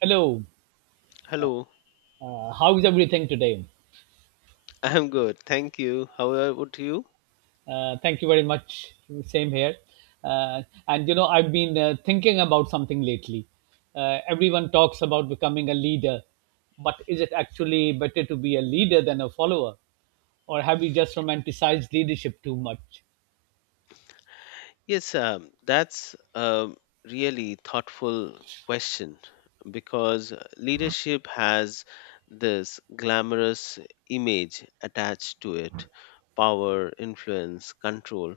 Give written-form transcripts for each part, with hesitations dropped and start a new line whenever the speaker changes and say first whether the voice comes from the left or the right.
right: Hello,
left: Hello,
right: how is everything today?
left: I'm good. Thank you. How about you?
right: Thank you very much. Same here. Uh, I've been thinking about something lately. Everyone talks about becoming a leader, but is it actually better to be a leader than a follower? Or have we just romanticized leadership too much?
left: Yes, that's a really thoughtful question because leadership has this glamorous image attached to it: power, influence, control.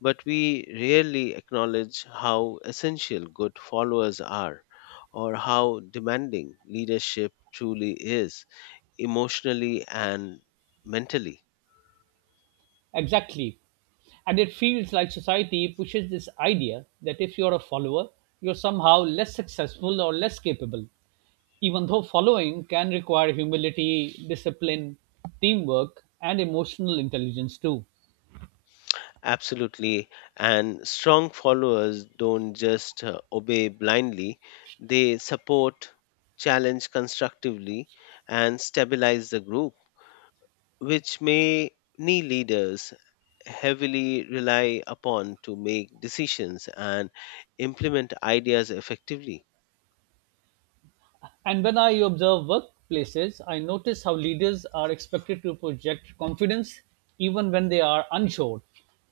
left: But we rarely acknowledge how essential good followers are or how demanding leadership truly is emotionally and mentally.
right: Exactly. And it feels like society pushes this idea that if you're a follower, you're somehow less successful or less capable. Even though following can require humility, discipline, teamwork, and emotional intelligence too.
left: Absolutely. And strong followers don't just obey blindly, they support, challenge constructively, and stabilize the group, which many leaders heavily rely upon to make decisions and implement ideas effectively.
right: And when I observe workplaces, I notice how leaders are expected to project confidence even when they are unsure,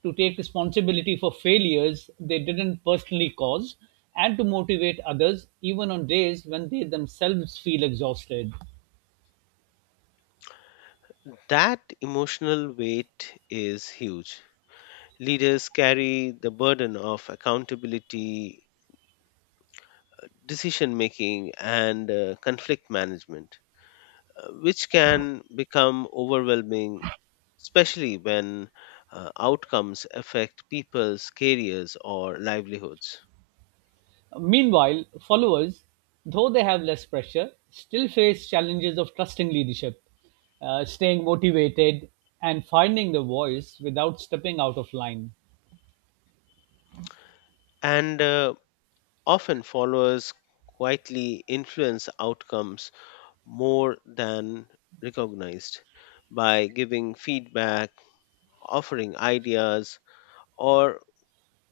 right: to take responsibility for failures they didn't personally cause, and to motivate others even on days when they themselves feel exhausted.
left: That emotional weight is huge. Leaders carry the burden of accountability, decision making, and conflict management, which can become overwhelming, especially when outcomes affect people's careers or livelihoods.
right: Meanwhile, followers, though they have less pressure, still face challenges of trusting leadership, staying motivated, and finding the voice without stepping out of line.
left: And Often followers quietly influence outcomes more than recognized by giving feedback, offering ideas, or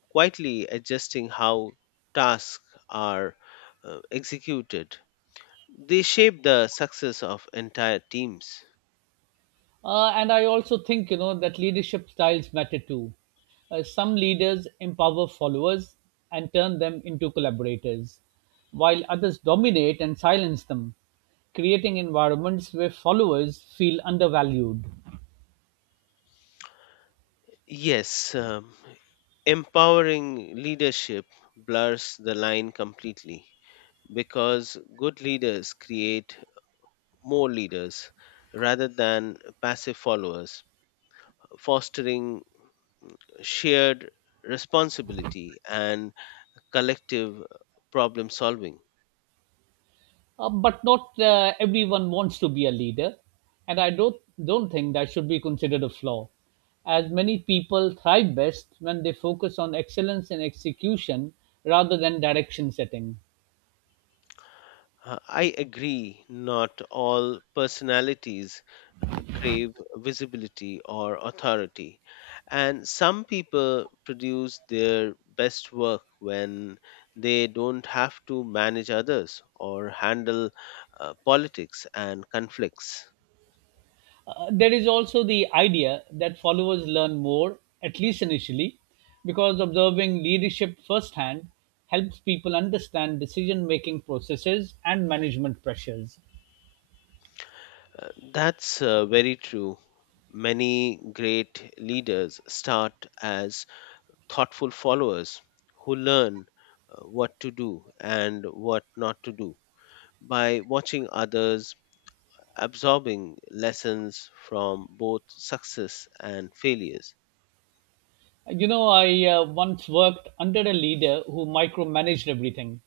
left: quietly adjusting how tasks are executed. They shape the success of entire teams.
right: And I also think that leadership styles matter too. Some leaders empower followers and turn them into collaborators, while others dominate and silence them, creating environments where followers feel undervalued.
left: Yes, empowering leadership blurs the line completely because good leaders create more leaders rather than passive followers, fostering shared responsibility and collective problem solving.
right: But not everyone wants to be a leader, and I don't think that should be considered a flaw, as many people thrive best when they focus on excellence in execution rather than direction setting.
left: I agree, not all personalities crave visibility or authority. And some people produce their best work when they don't have to manage others or handle politics and conflicts.
right: There is also the idea that followers learn more, at least initially, because observing leadership firsthand helps people understand decision making processes and management pressures.
left: Uh, That's very true. Many great leaders start as thoughtful followers who learn what to do and what not to do by watching others, absorbing lessons from both success and failures.
right: You know, I once worked under a leader who micromanaged everything,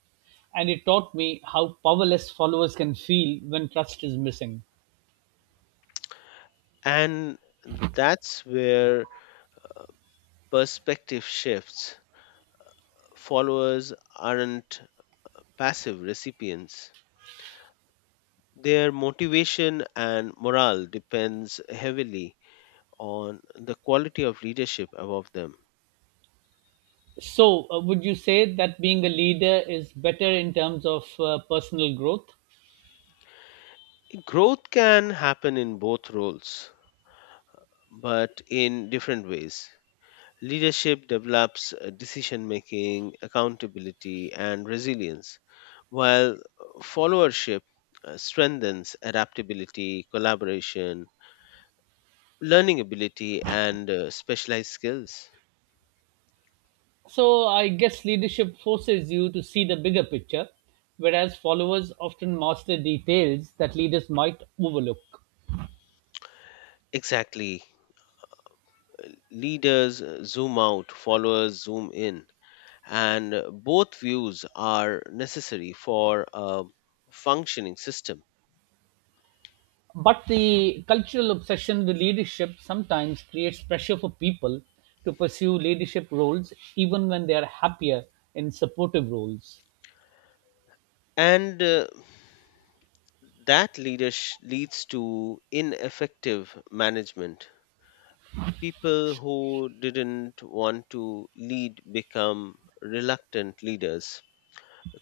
right: and it taught me how powerless followers can feel when trust is missing.
left: And that's where perspective shifts. Followers aren't passive recipients. Their motivation and morale depends heavily on the quality of leadership above them.
right: So, would you say that being a leader is better in terms of personal growth?
left: Growth can happen in both roles, but in different ways. Leadership develops decision making, accountability, and resilience, while followership strengthens adaptability, collaboration, learning ability, and specialized skills.
right: So, I guess leadership forces you to see the bigger picture, whereas followers often master details that leaders might overlook.
left: Exactly. Leaders zoom out, followers zoom in, and both views are necessary for a functioning system.
right: But the cultural obsession with leadership sometimes creates pressure for people to pursue leadership roles even when they are happier in supportive roles.
left: And That leadership leads to ineffective management. People who didn't want to lead become reluctant leaders,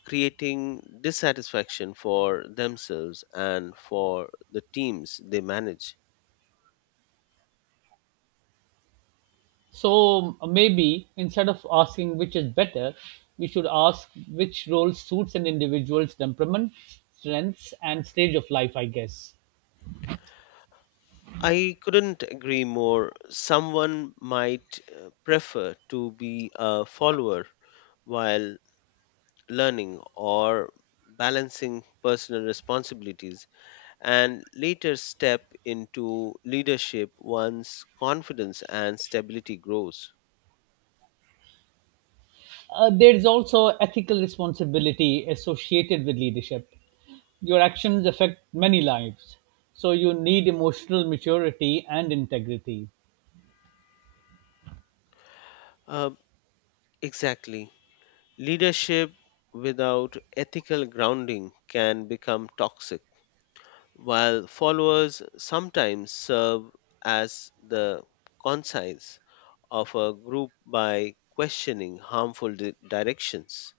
left: creating dissatisfaction for themselves and for the teams they manage.
right: So maybe instead of asking which is better, we should ask which role suits an individual's temperament, strengths, and stage of life, I guess.
left: I couldn't agree more. Someone might prefer to be a follower while learning or balancing personal responsibilities and later step into leadership once confidence and stability grows.
right: There's also ethical responsibility associated with leadership. Your actions affect many lives, so you need emotional maturity and integrity.
left: Uh, exactly. Leadership without ethical grounding can become toxic, while followers sometimes serve as the conscience of a group by questioning harmful directions.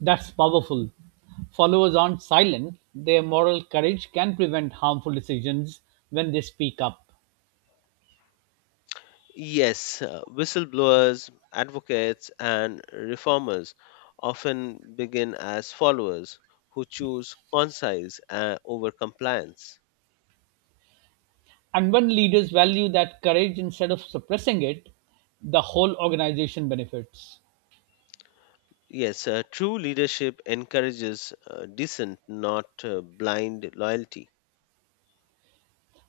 right: That's powerful. Followers aren't silent, their moral courage can prevent harmful decisions when they speak up.
left: Yes, whistleblowers, advocates, and reformers often begin as followers who choose conscience over compliance.
right: And when leaders value that courage instead of suppressing it, the whole organization benefits.
left: Yes, true leadership encourages dissent, not blind loyalty.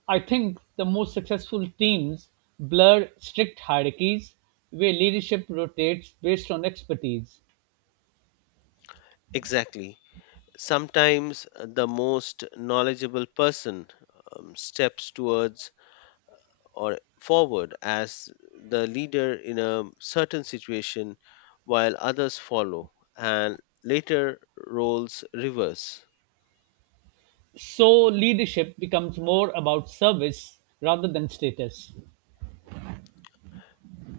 right: I think the most successful teams blur strict hierarchies where leadership rotates based on expertise.
left: Exactly. Sometimes the most knowledgeable person steps towards or forward as the leader in a certain situation while others follow, and later roles reverse.
right: So leadership becomes more about service rather than status.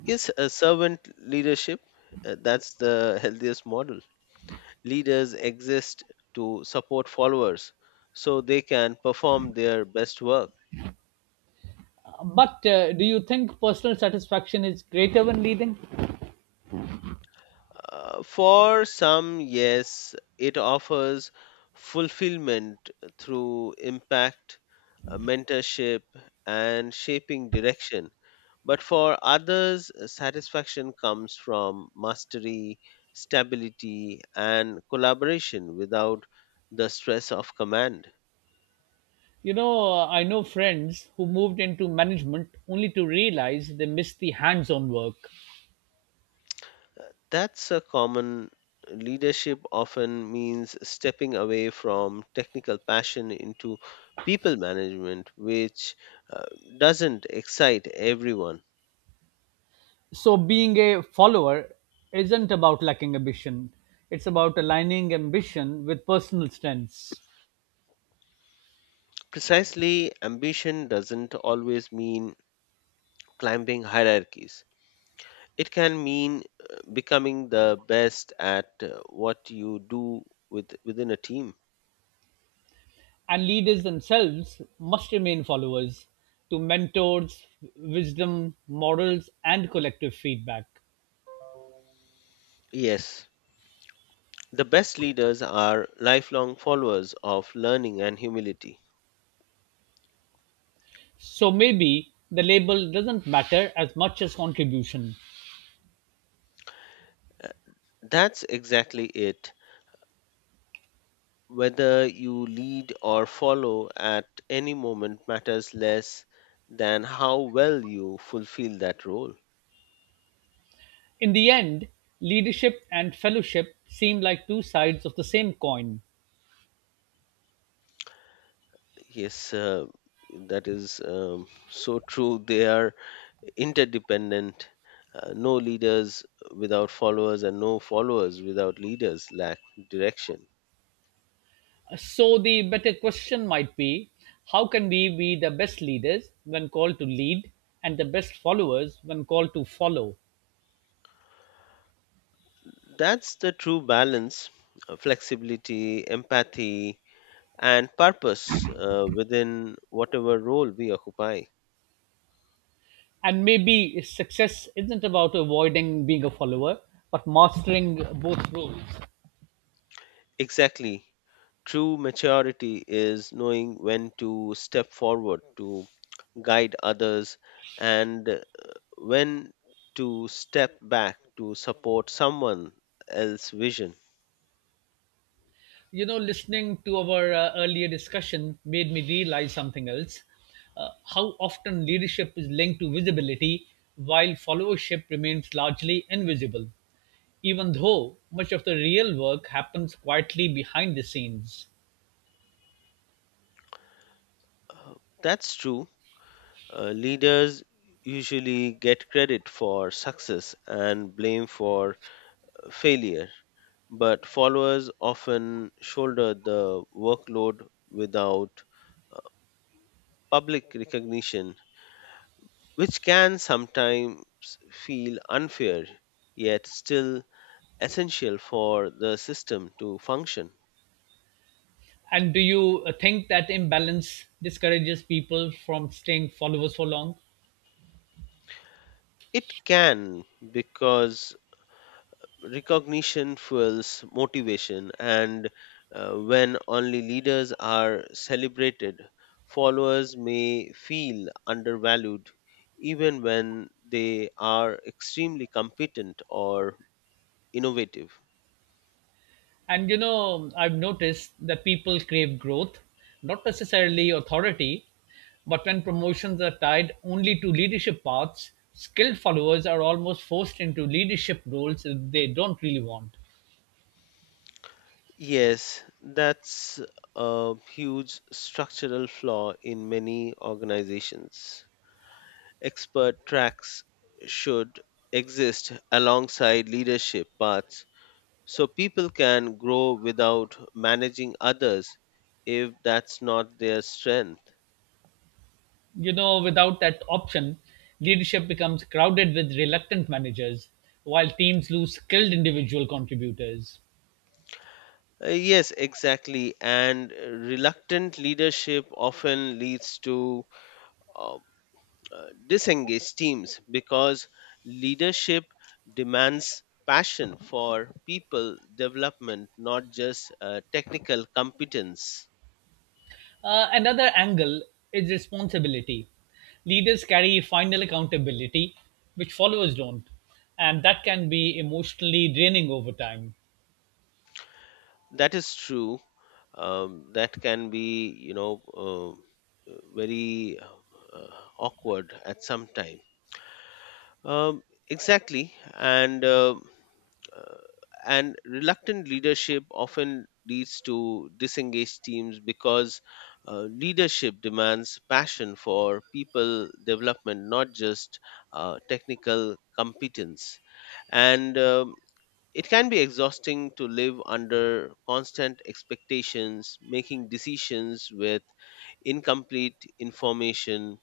left: Yes, a servant leadership, that's the healthiest model. Leaders exist to support followers so they can perform their best work.
right: But do you think personal satisfaction is greater when leading?
left: For some, yes, it offers fulfillment through impact, mentorship, and shaping direction. But for others, satisfaction comes from mastery, stability, and collaboration without the stress of command.
right: You know, I know friends who moved into management only to realize they missed the hands on work.
left: That's a common leadership often means stepping away from technical passion into people management, which uh, doesn't excite everyone.
right: So, being a follower isn't about lacking ambition, it's about aligning ambition with personal strengths.
left: Precisely, ambition doesn't always mean climbing hierarchies. It can mean becoming the best at what you do within a team.
right: And leaders themselves must remain followers to mentors, wisdom, morals, and collective feedback.
left: Yes, the best leaders are lifelong followers of learning and humility.
right: So, maybe the label doesn't matter as much as contribution.
left: That's exactly it. Whether you lead or follow at any moment matters less than how well you fulfill that role.
right: In the end, leadership and fellowship seem like two sides of the same coin.
left: Yes, that is so true. They are interdependent. No leaders without followers, and no followers without leaders lack direction.
right: So, the better question might be how can we be the best leaders when called to lead and the best followers when called to follow?
left: That's the true balance, flexibility, empathy, and purpose, within whatever role we occupy.
right: And maybe success isn't about avoiding being a follower, but mastering both roles.
left: Exactly. True maturity is knowing when to step forward to guide others and when to step back to support someone else's vision.
right: You know, listening to our earlier discussion made me realize something else. How often leadership is linked to visibility while followership remains largely invisible, even though much of the real work happens quietly behind the scenes.
left: Uh, That's true. Leaders usually get credit for success and blame for failure, but followers often shoulder the workload without public recognition, which can sometimes feel unfair yet still essential for the system to function.
right: And do you think that imbalance discourages people from staying followers for long?
left: It can, because recognition fuels motivation, and when only leaders are celebrated, followers may feel undervalued even when they are extremely competent or innovative.
right: And you know, I've noticed that people crave growth, not necessarily authority, but when promotions are tied only to leadership paths, skilled followers are almost forced into leadership roles they don't really want.
left: Yes, that's a huge structural flaw in many organizations. Expert tracks should exist alongside leadership paths so people can grow without managing others if that's not their strength.
right: You know, without that option, leadership becomes crowded with reluctant managers, while teams lose skilled individual contributors.
left: Yes, exactly. And reluctant leadership often leads to uh, disengaged teams because leadership demands passion for people development, not just technical competence.
right: Another angle is responsibility. Leaders carry final accountability, which followers don't, and that can be emotionally draining over time.
left: That is true. That can be, very awkward at some time. Um, exactly, uh, and reluctant leadership often leads to disengaged teams because leadership demands passion for people development, not just technical competence, and it can be exhausting to live under constant expectations, making decisions with incomplete information,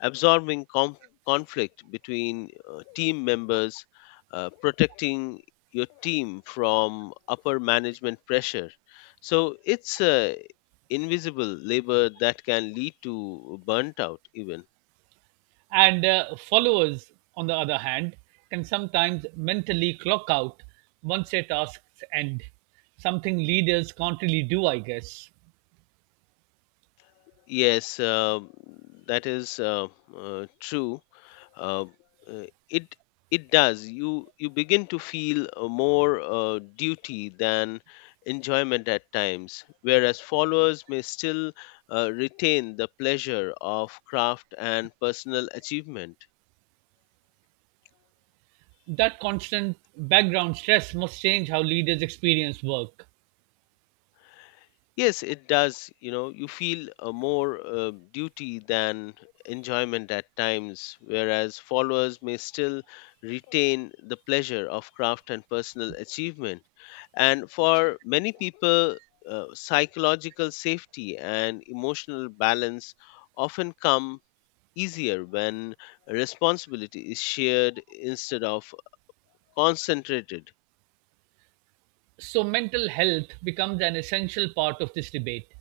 left: absorbing conflict between team members, protecting your team from upper management pressure. So it's invisible labor that can lead to burnt out even.
right: And followers, on the other hand, can sometimes mentally clock out once their tasks end, something leaders can't really do, I guess.
left: Yes, that is true. Uh, uh, it it does. You begin to feel more duty than enjoyment at times, whereas followers may still retain the pleasure of craft and personal achievement.
right: That constant background stress must change how leaders experience work.
left: Yes, it does. You know, you feel more duty than enjoyment at times, whereas followers may still retain the pleasure of craft and personal achievement. And for many people, psychological safety and emotional balance often come easier when responsibility is shared instead of concentrated.
right: So, mental health becomes an essential part of this debate.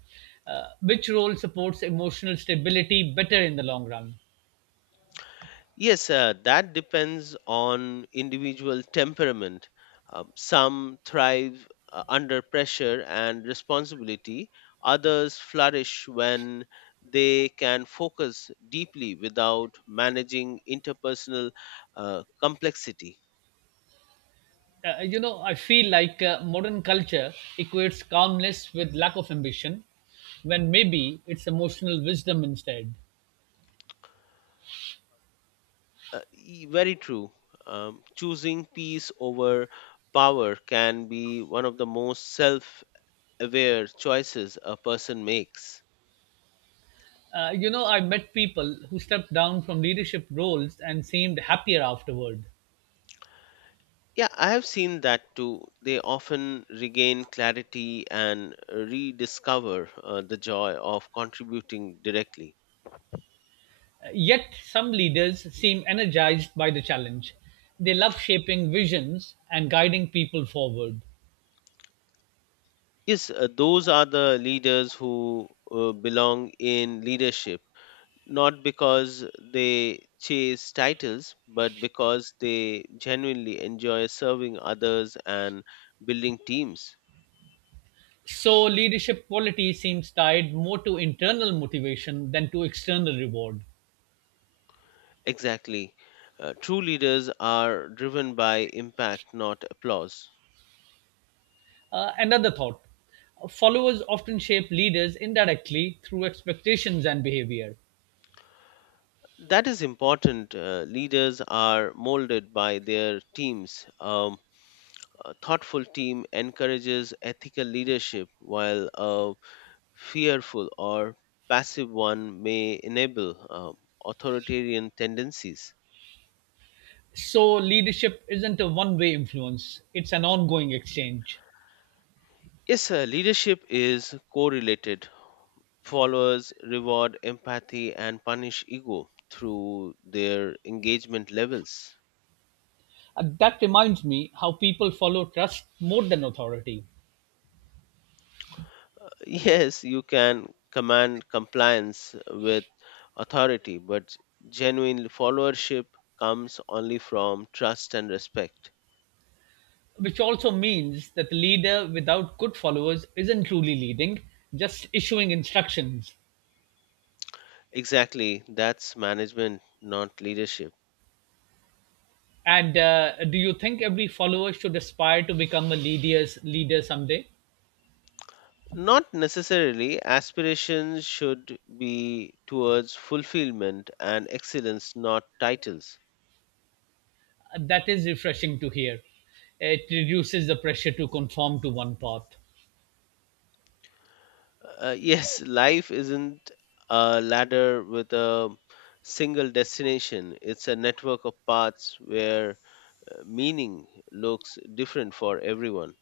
right: Which role supports emotional stability better in the long run?
left: Yes, that depends on individual temperament. Some thrive under pressure and responsibility, others flourish when they can focus deeply without managing interpersonal complexity.
right: I feel like modern culture equates calmness with lack of ambition, when maybe it's emotional wisdom instead.
left: Very true. Choosing peace over power can be one of the most self aware choices a person makes.
right: You know, I met people who stepped down from leadership roles and seemed happier afterward.
left: Yeah, I have seen that too. They often regain clarity and rediscover the joy of contributing directly.
right: Yet, some leaders seem energized by the challenge. They love shaping visions and guiding people forward.
left: Yes, those are the leaders who belong in leadership, not because they chase titles, but because they genuinely enjoy serving others and building teams.
right: So, leadership quality seems tied more to internal motivation than to external reward.
left: Exactly. True leaders are driven by impact, not applause.
right: Another thought, followers often shape leaders indirectly through expectations and behavior.
left: That is important. Leaders are molded by their teams. A thoughtful team encourages ethical leadership, while a fearful or passive one may enable authoritarian tendencies.
right: So, leadership isn't a one way influence, it's an ongoing exchange.
left: Yes, leadership is correlated. Followers reward empathy and punish ego through their engagement levels.
right: That reminds me how people follow trust more than authority,
left: Yes, you can command compliance with authority, but genuine followership comes only from trust and respect.
right: which also means that a leader without good followers isn't truly leading, just issuing instructions.
left: Exactly, that's management, not leadership.
right: And do you think every follower should aspire to become a leader someday?
left: Not necessarily, aspirations should be towards fulfillment and excellence, not titles.
right: That is refreshing to hear. It reduces the pressure to conform to one path.
left: Yes, life isn't a ladder with a single destination, it's a network of paths where meaning looks different for everyone.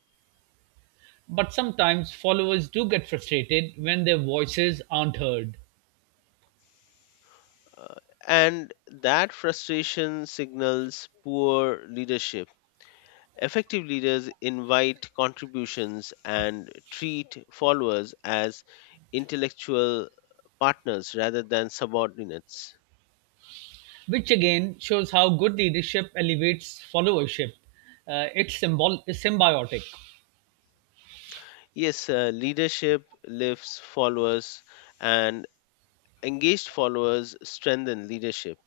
right: But sometimes followers do get frustrated when their voices aren't heard,
left: Uh, and that frustration signals poor leadership. Effective leaders invite contributions and treat followers as intellectual partners rather than subordinates.
right: which again shows how good leadership elevates followership. It's symbiotic.
left: Yes, leadership lifts followers, and engaged followers strengthen leadership.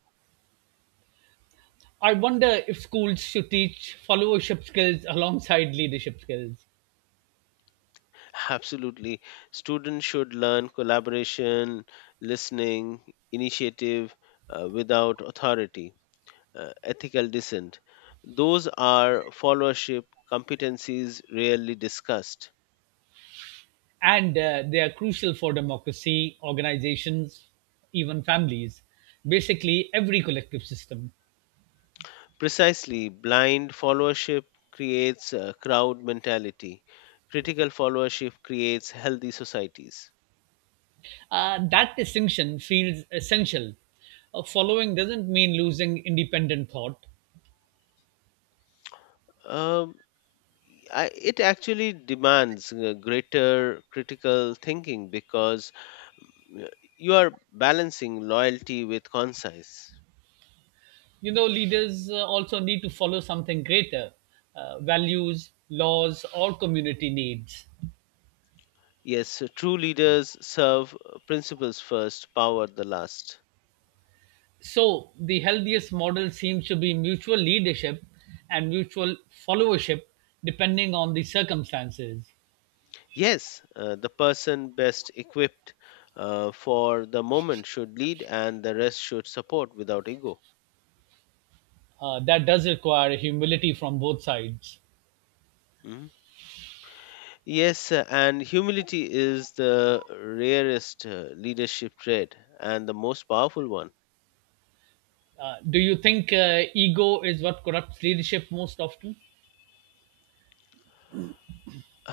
right: I wonder if schools should teach followership skills alongside leadership skills.
left: Absolutely. Students should learn collaboration, listening, initiative without authority, ethical dissent. Those are followership competencies rarely discussed.
right: And they are crucial for democracy, organizations, even families, basically every collective system.
left: Precisely, blind followership creates a crowd mentality. Critical followership creates healthy societies.
right: That distinction feels essential. Following doesn't mean losing independent thought.
left: Um, it actually demands greater critical thinking because you are balancing loyalty with concise.
right: You know, leaders also need to follow something greater, values, laws, or community needs.
left: Yes, true leaders serve principles first, power the last.
right: So, the healthiest model seems to be mutual leadership and mutual followership depending on the circumstances.
left: Yes, the person best equipped for the moment should lead and the rest should support without ego.
right: That does require humility from both sides.
left: Mhm. Yes, and humility is the rarest leadership trait and the most powerful one.
right: Do you think ego is what corrupts leadership most often?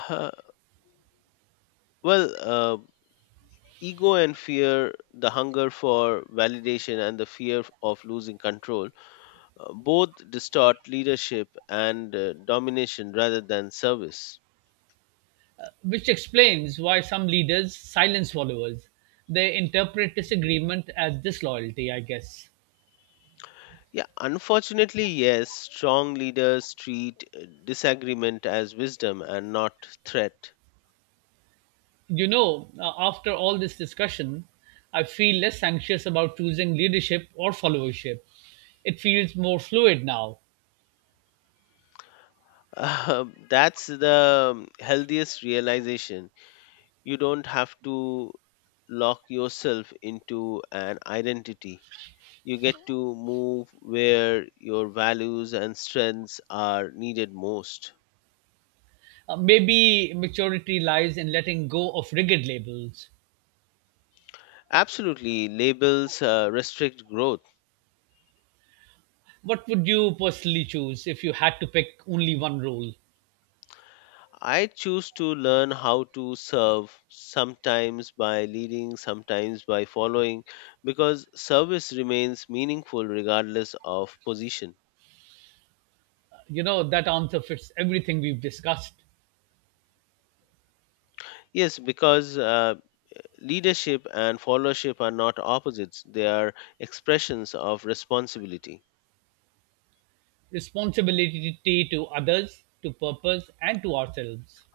left: Uh, well, ego and fear, the hunger for validation and the fear of losing control, both distort leadership and domination rather than service.
right: Which explains why some leaders silence followers. They interpret disagreement as disloyalty, I guess.
left: Yeah, unfortunately, yes, strong leaders treat disagreement as wisdom and not threat.
right: You know, after all this discussion, I feel less anxious about choosing leadership or followership. It feels more fluid now.
left: That's the healthiest realization. You don't have to lock yourself into an identity. You get to move where your values and strengths are needed most.
right: Maybe maturity lies in letting go of rigid labels.
left: Absolutely, labels restrict growth.
right: What would you personally choose if you had to pick only one role?
left: I choose to learn how to serve, sometimes by leading, sometimes by following, because service remains meaningful regardless of position.
right: You know, that answer fits everything we've discussed,
left: Yes, because leadership and followership are not opposites, they are expressions of responsibility.
right: responsibility to others, to purpose, and to ourselves.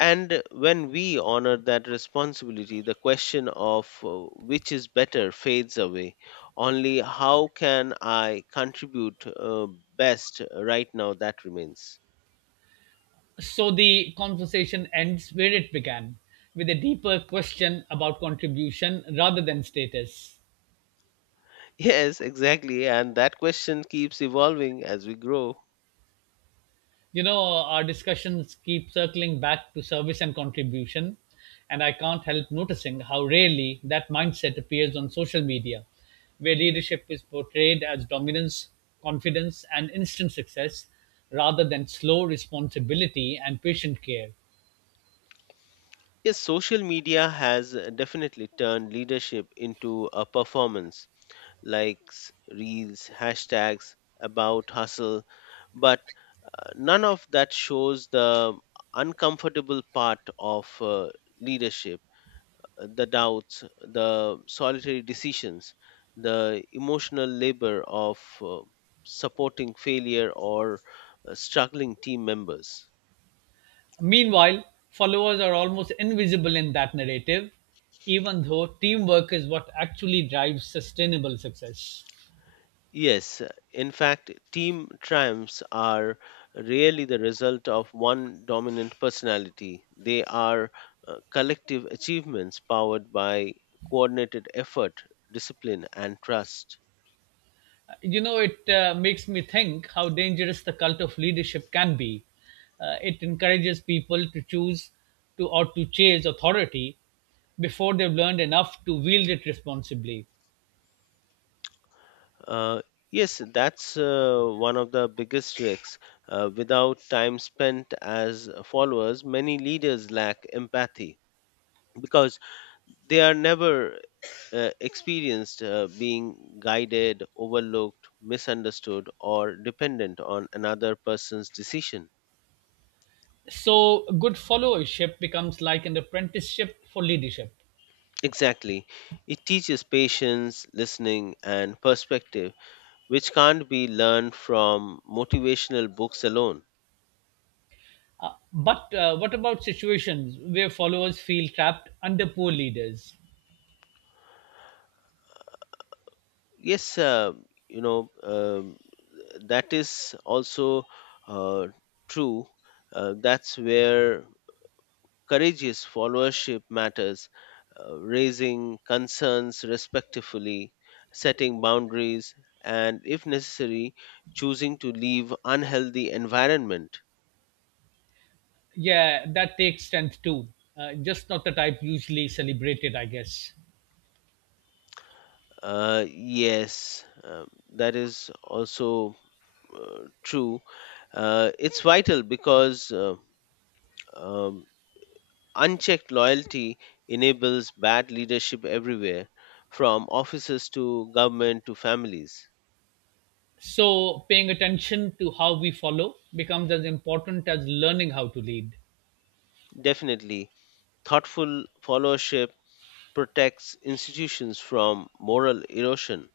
left: And when we honor that responsibility, the question of which is better fades away. Only how can I contribute best right now that remains.
right: So the conversation ends where it began, with a deeper question about contribution rather than status.
left: Yes, exactly. And that question keeps evolving as we grow.
right: You know, our discussions keep circling back to service and contribution, and I can't help noticing how rarely that mindset appears on social media, where leadership is portrayed as dominance, confidence, and instant success rather than slow responsibility and patient care.
left: Yes, social media has definitely turned leadership into a performance: likes, reels, hashtags about hustle, but none of that shows the uncomfortable part of leadership, the doubts, the solitary decisions, the emotional labor of supporting failure or struggling team members.
right: Meanwhile, followers are almost invisible in that narrative, even though teamwork is what actually drives sustainable success.
left: Yes, in fact, team triumphs are rarely the result of one dominant personality. They are collective achievements powered by coordinated effort, discipline, and trust.
right: You know, it makes me think how dangerous the cult of leadership can be. It encourages people to choose to or to chase authority before they've learned enough to wield it responsibly.
left: Uh, yes, that's one of the biggest risks. Without time spent as followers, many leaders lack empathy because they are never experienced being guided, overlooked, misunderstood, or dependent on another person's decision.
right: So, good followership becomes like an apprenticeship for leadership.
left: Exactly. It teaches patience, listening, and perspective, which can't be learned from motivational books alone.
right: But what about situations where followers feel trapped under poor leaders?
left: Yes, you know, um, that is also uh, true. That's where courageous followership matters, raising concerns respectfully, setting boundaries, and if necessary, choosing to leave unhealthy environment.
right: Yeah, that takes strength too. Just not the type usually celebrated, I guess.
left: Yes, that is also true. It's vital because um, unchecked loyalty enables bad leadership everywhere, from offices to government to families.
right: So, paying attention to how we follow becomes as important as learning how to lead.
left: Definitely, thoughtful followership protects institutions from moral erosion.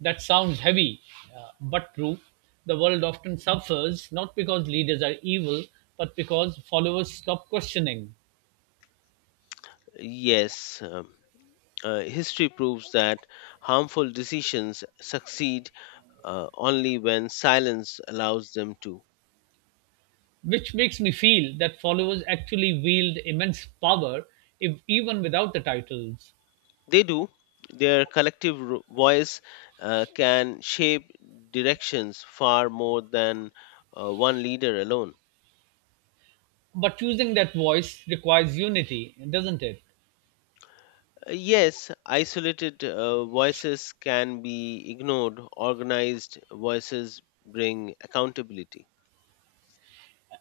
right: That sounds heavy, but true. The world often suffers not because leaders are evil, but because followers stop questioning,
left: Yes, history proves that harmful decisions succeed only when silence allows them to.
right: which makes me feel that followers actually wield immense power, if, even without the titles.
left: They do. Their collective voice can shape directions far more than one leader alone.
right: But choosing that voice requires unity, doesn't it?
left: Yes, isolated voices can be ignored. Organized voices bring accountability.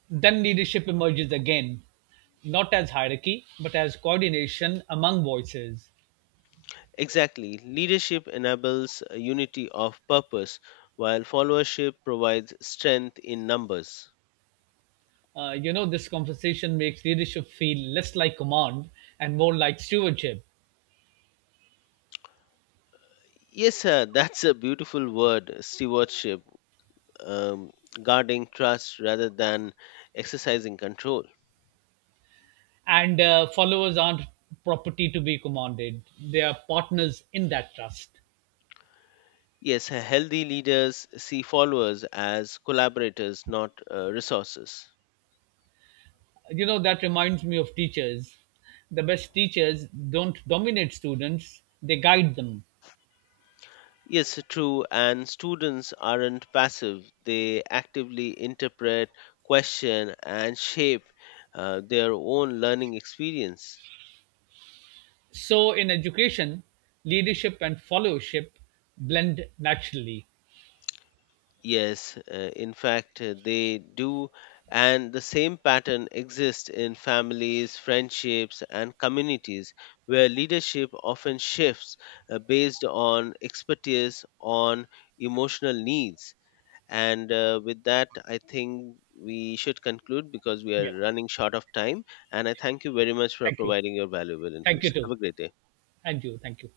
right: Then leadership emerges again, not as hierarchy, but as coordination among voices.
left: Exactly. Leadership enables a unity of purpose, while followership provides strength in numbers.
right: You know, this conversation makes leadership feel less like command and more like stewardship.
left: Yes, sir, that's a beautiful word, stewardship, um, guarding trust rather than exercising control.
right: And followers aren't property to be commanded, they are partners in that trust.
left: Yes, healthy leaders see followers as collaborators, not resources.
right: You know, that reminds me of teachers. The best teachers don't dominate students, they guide them.
left: Yes, true. And students aren't passive, they actively interpret, question, and shape their own learning experience.
right: So, in education, leadership and followership blend naturally.
left: Yes, in fact, they do. And the same pattern exists in families, friendships, and communities where leadership often shifts based on expertise, on emotional needs. And with that, I think we should conclude because we are
right: Yeah.
left: running short of time. And I thank you very much for
right: Thank you.
left: providing your valuable
right: Thank
left: inputs.
right: you,
left: Have
right: too.
left: a great day.
right: And you. Thank you.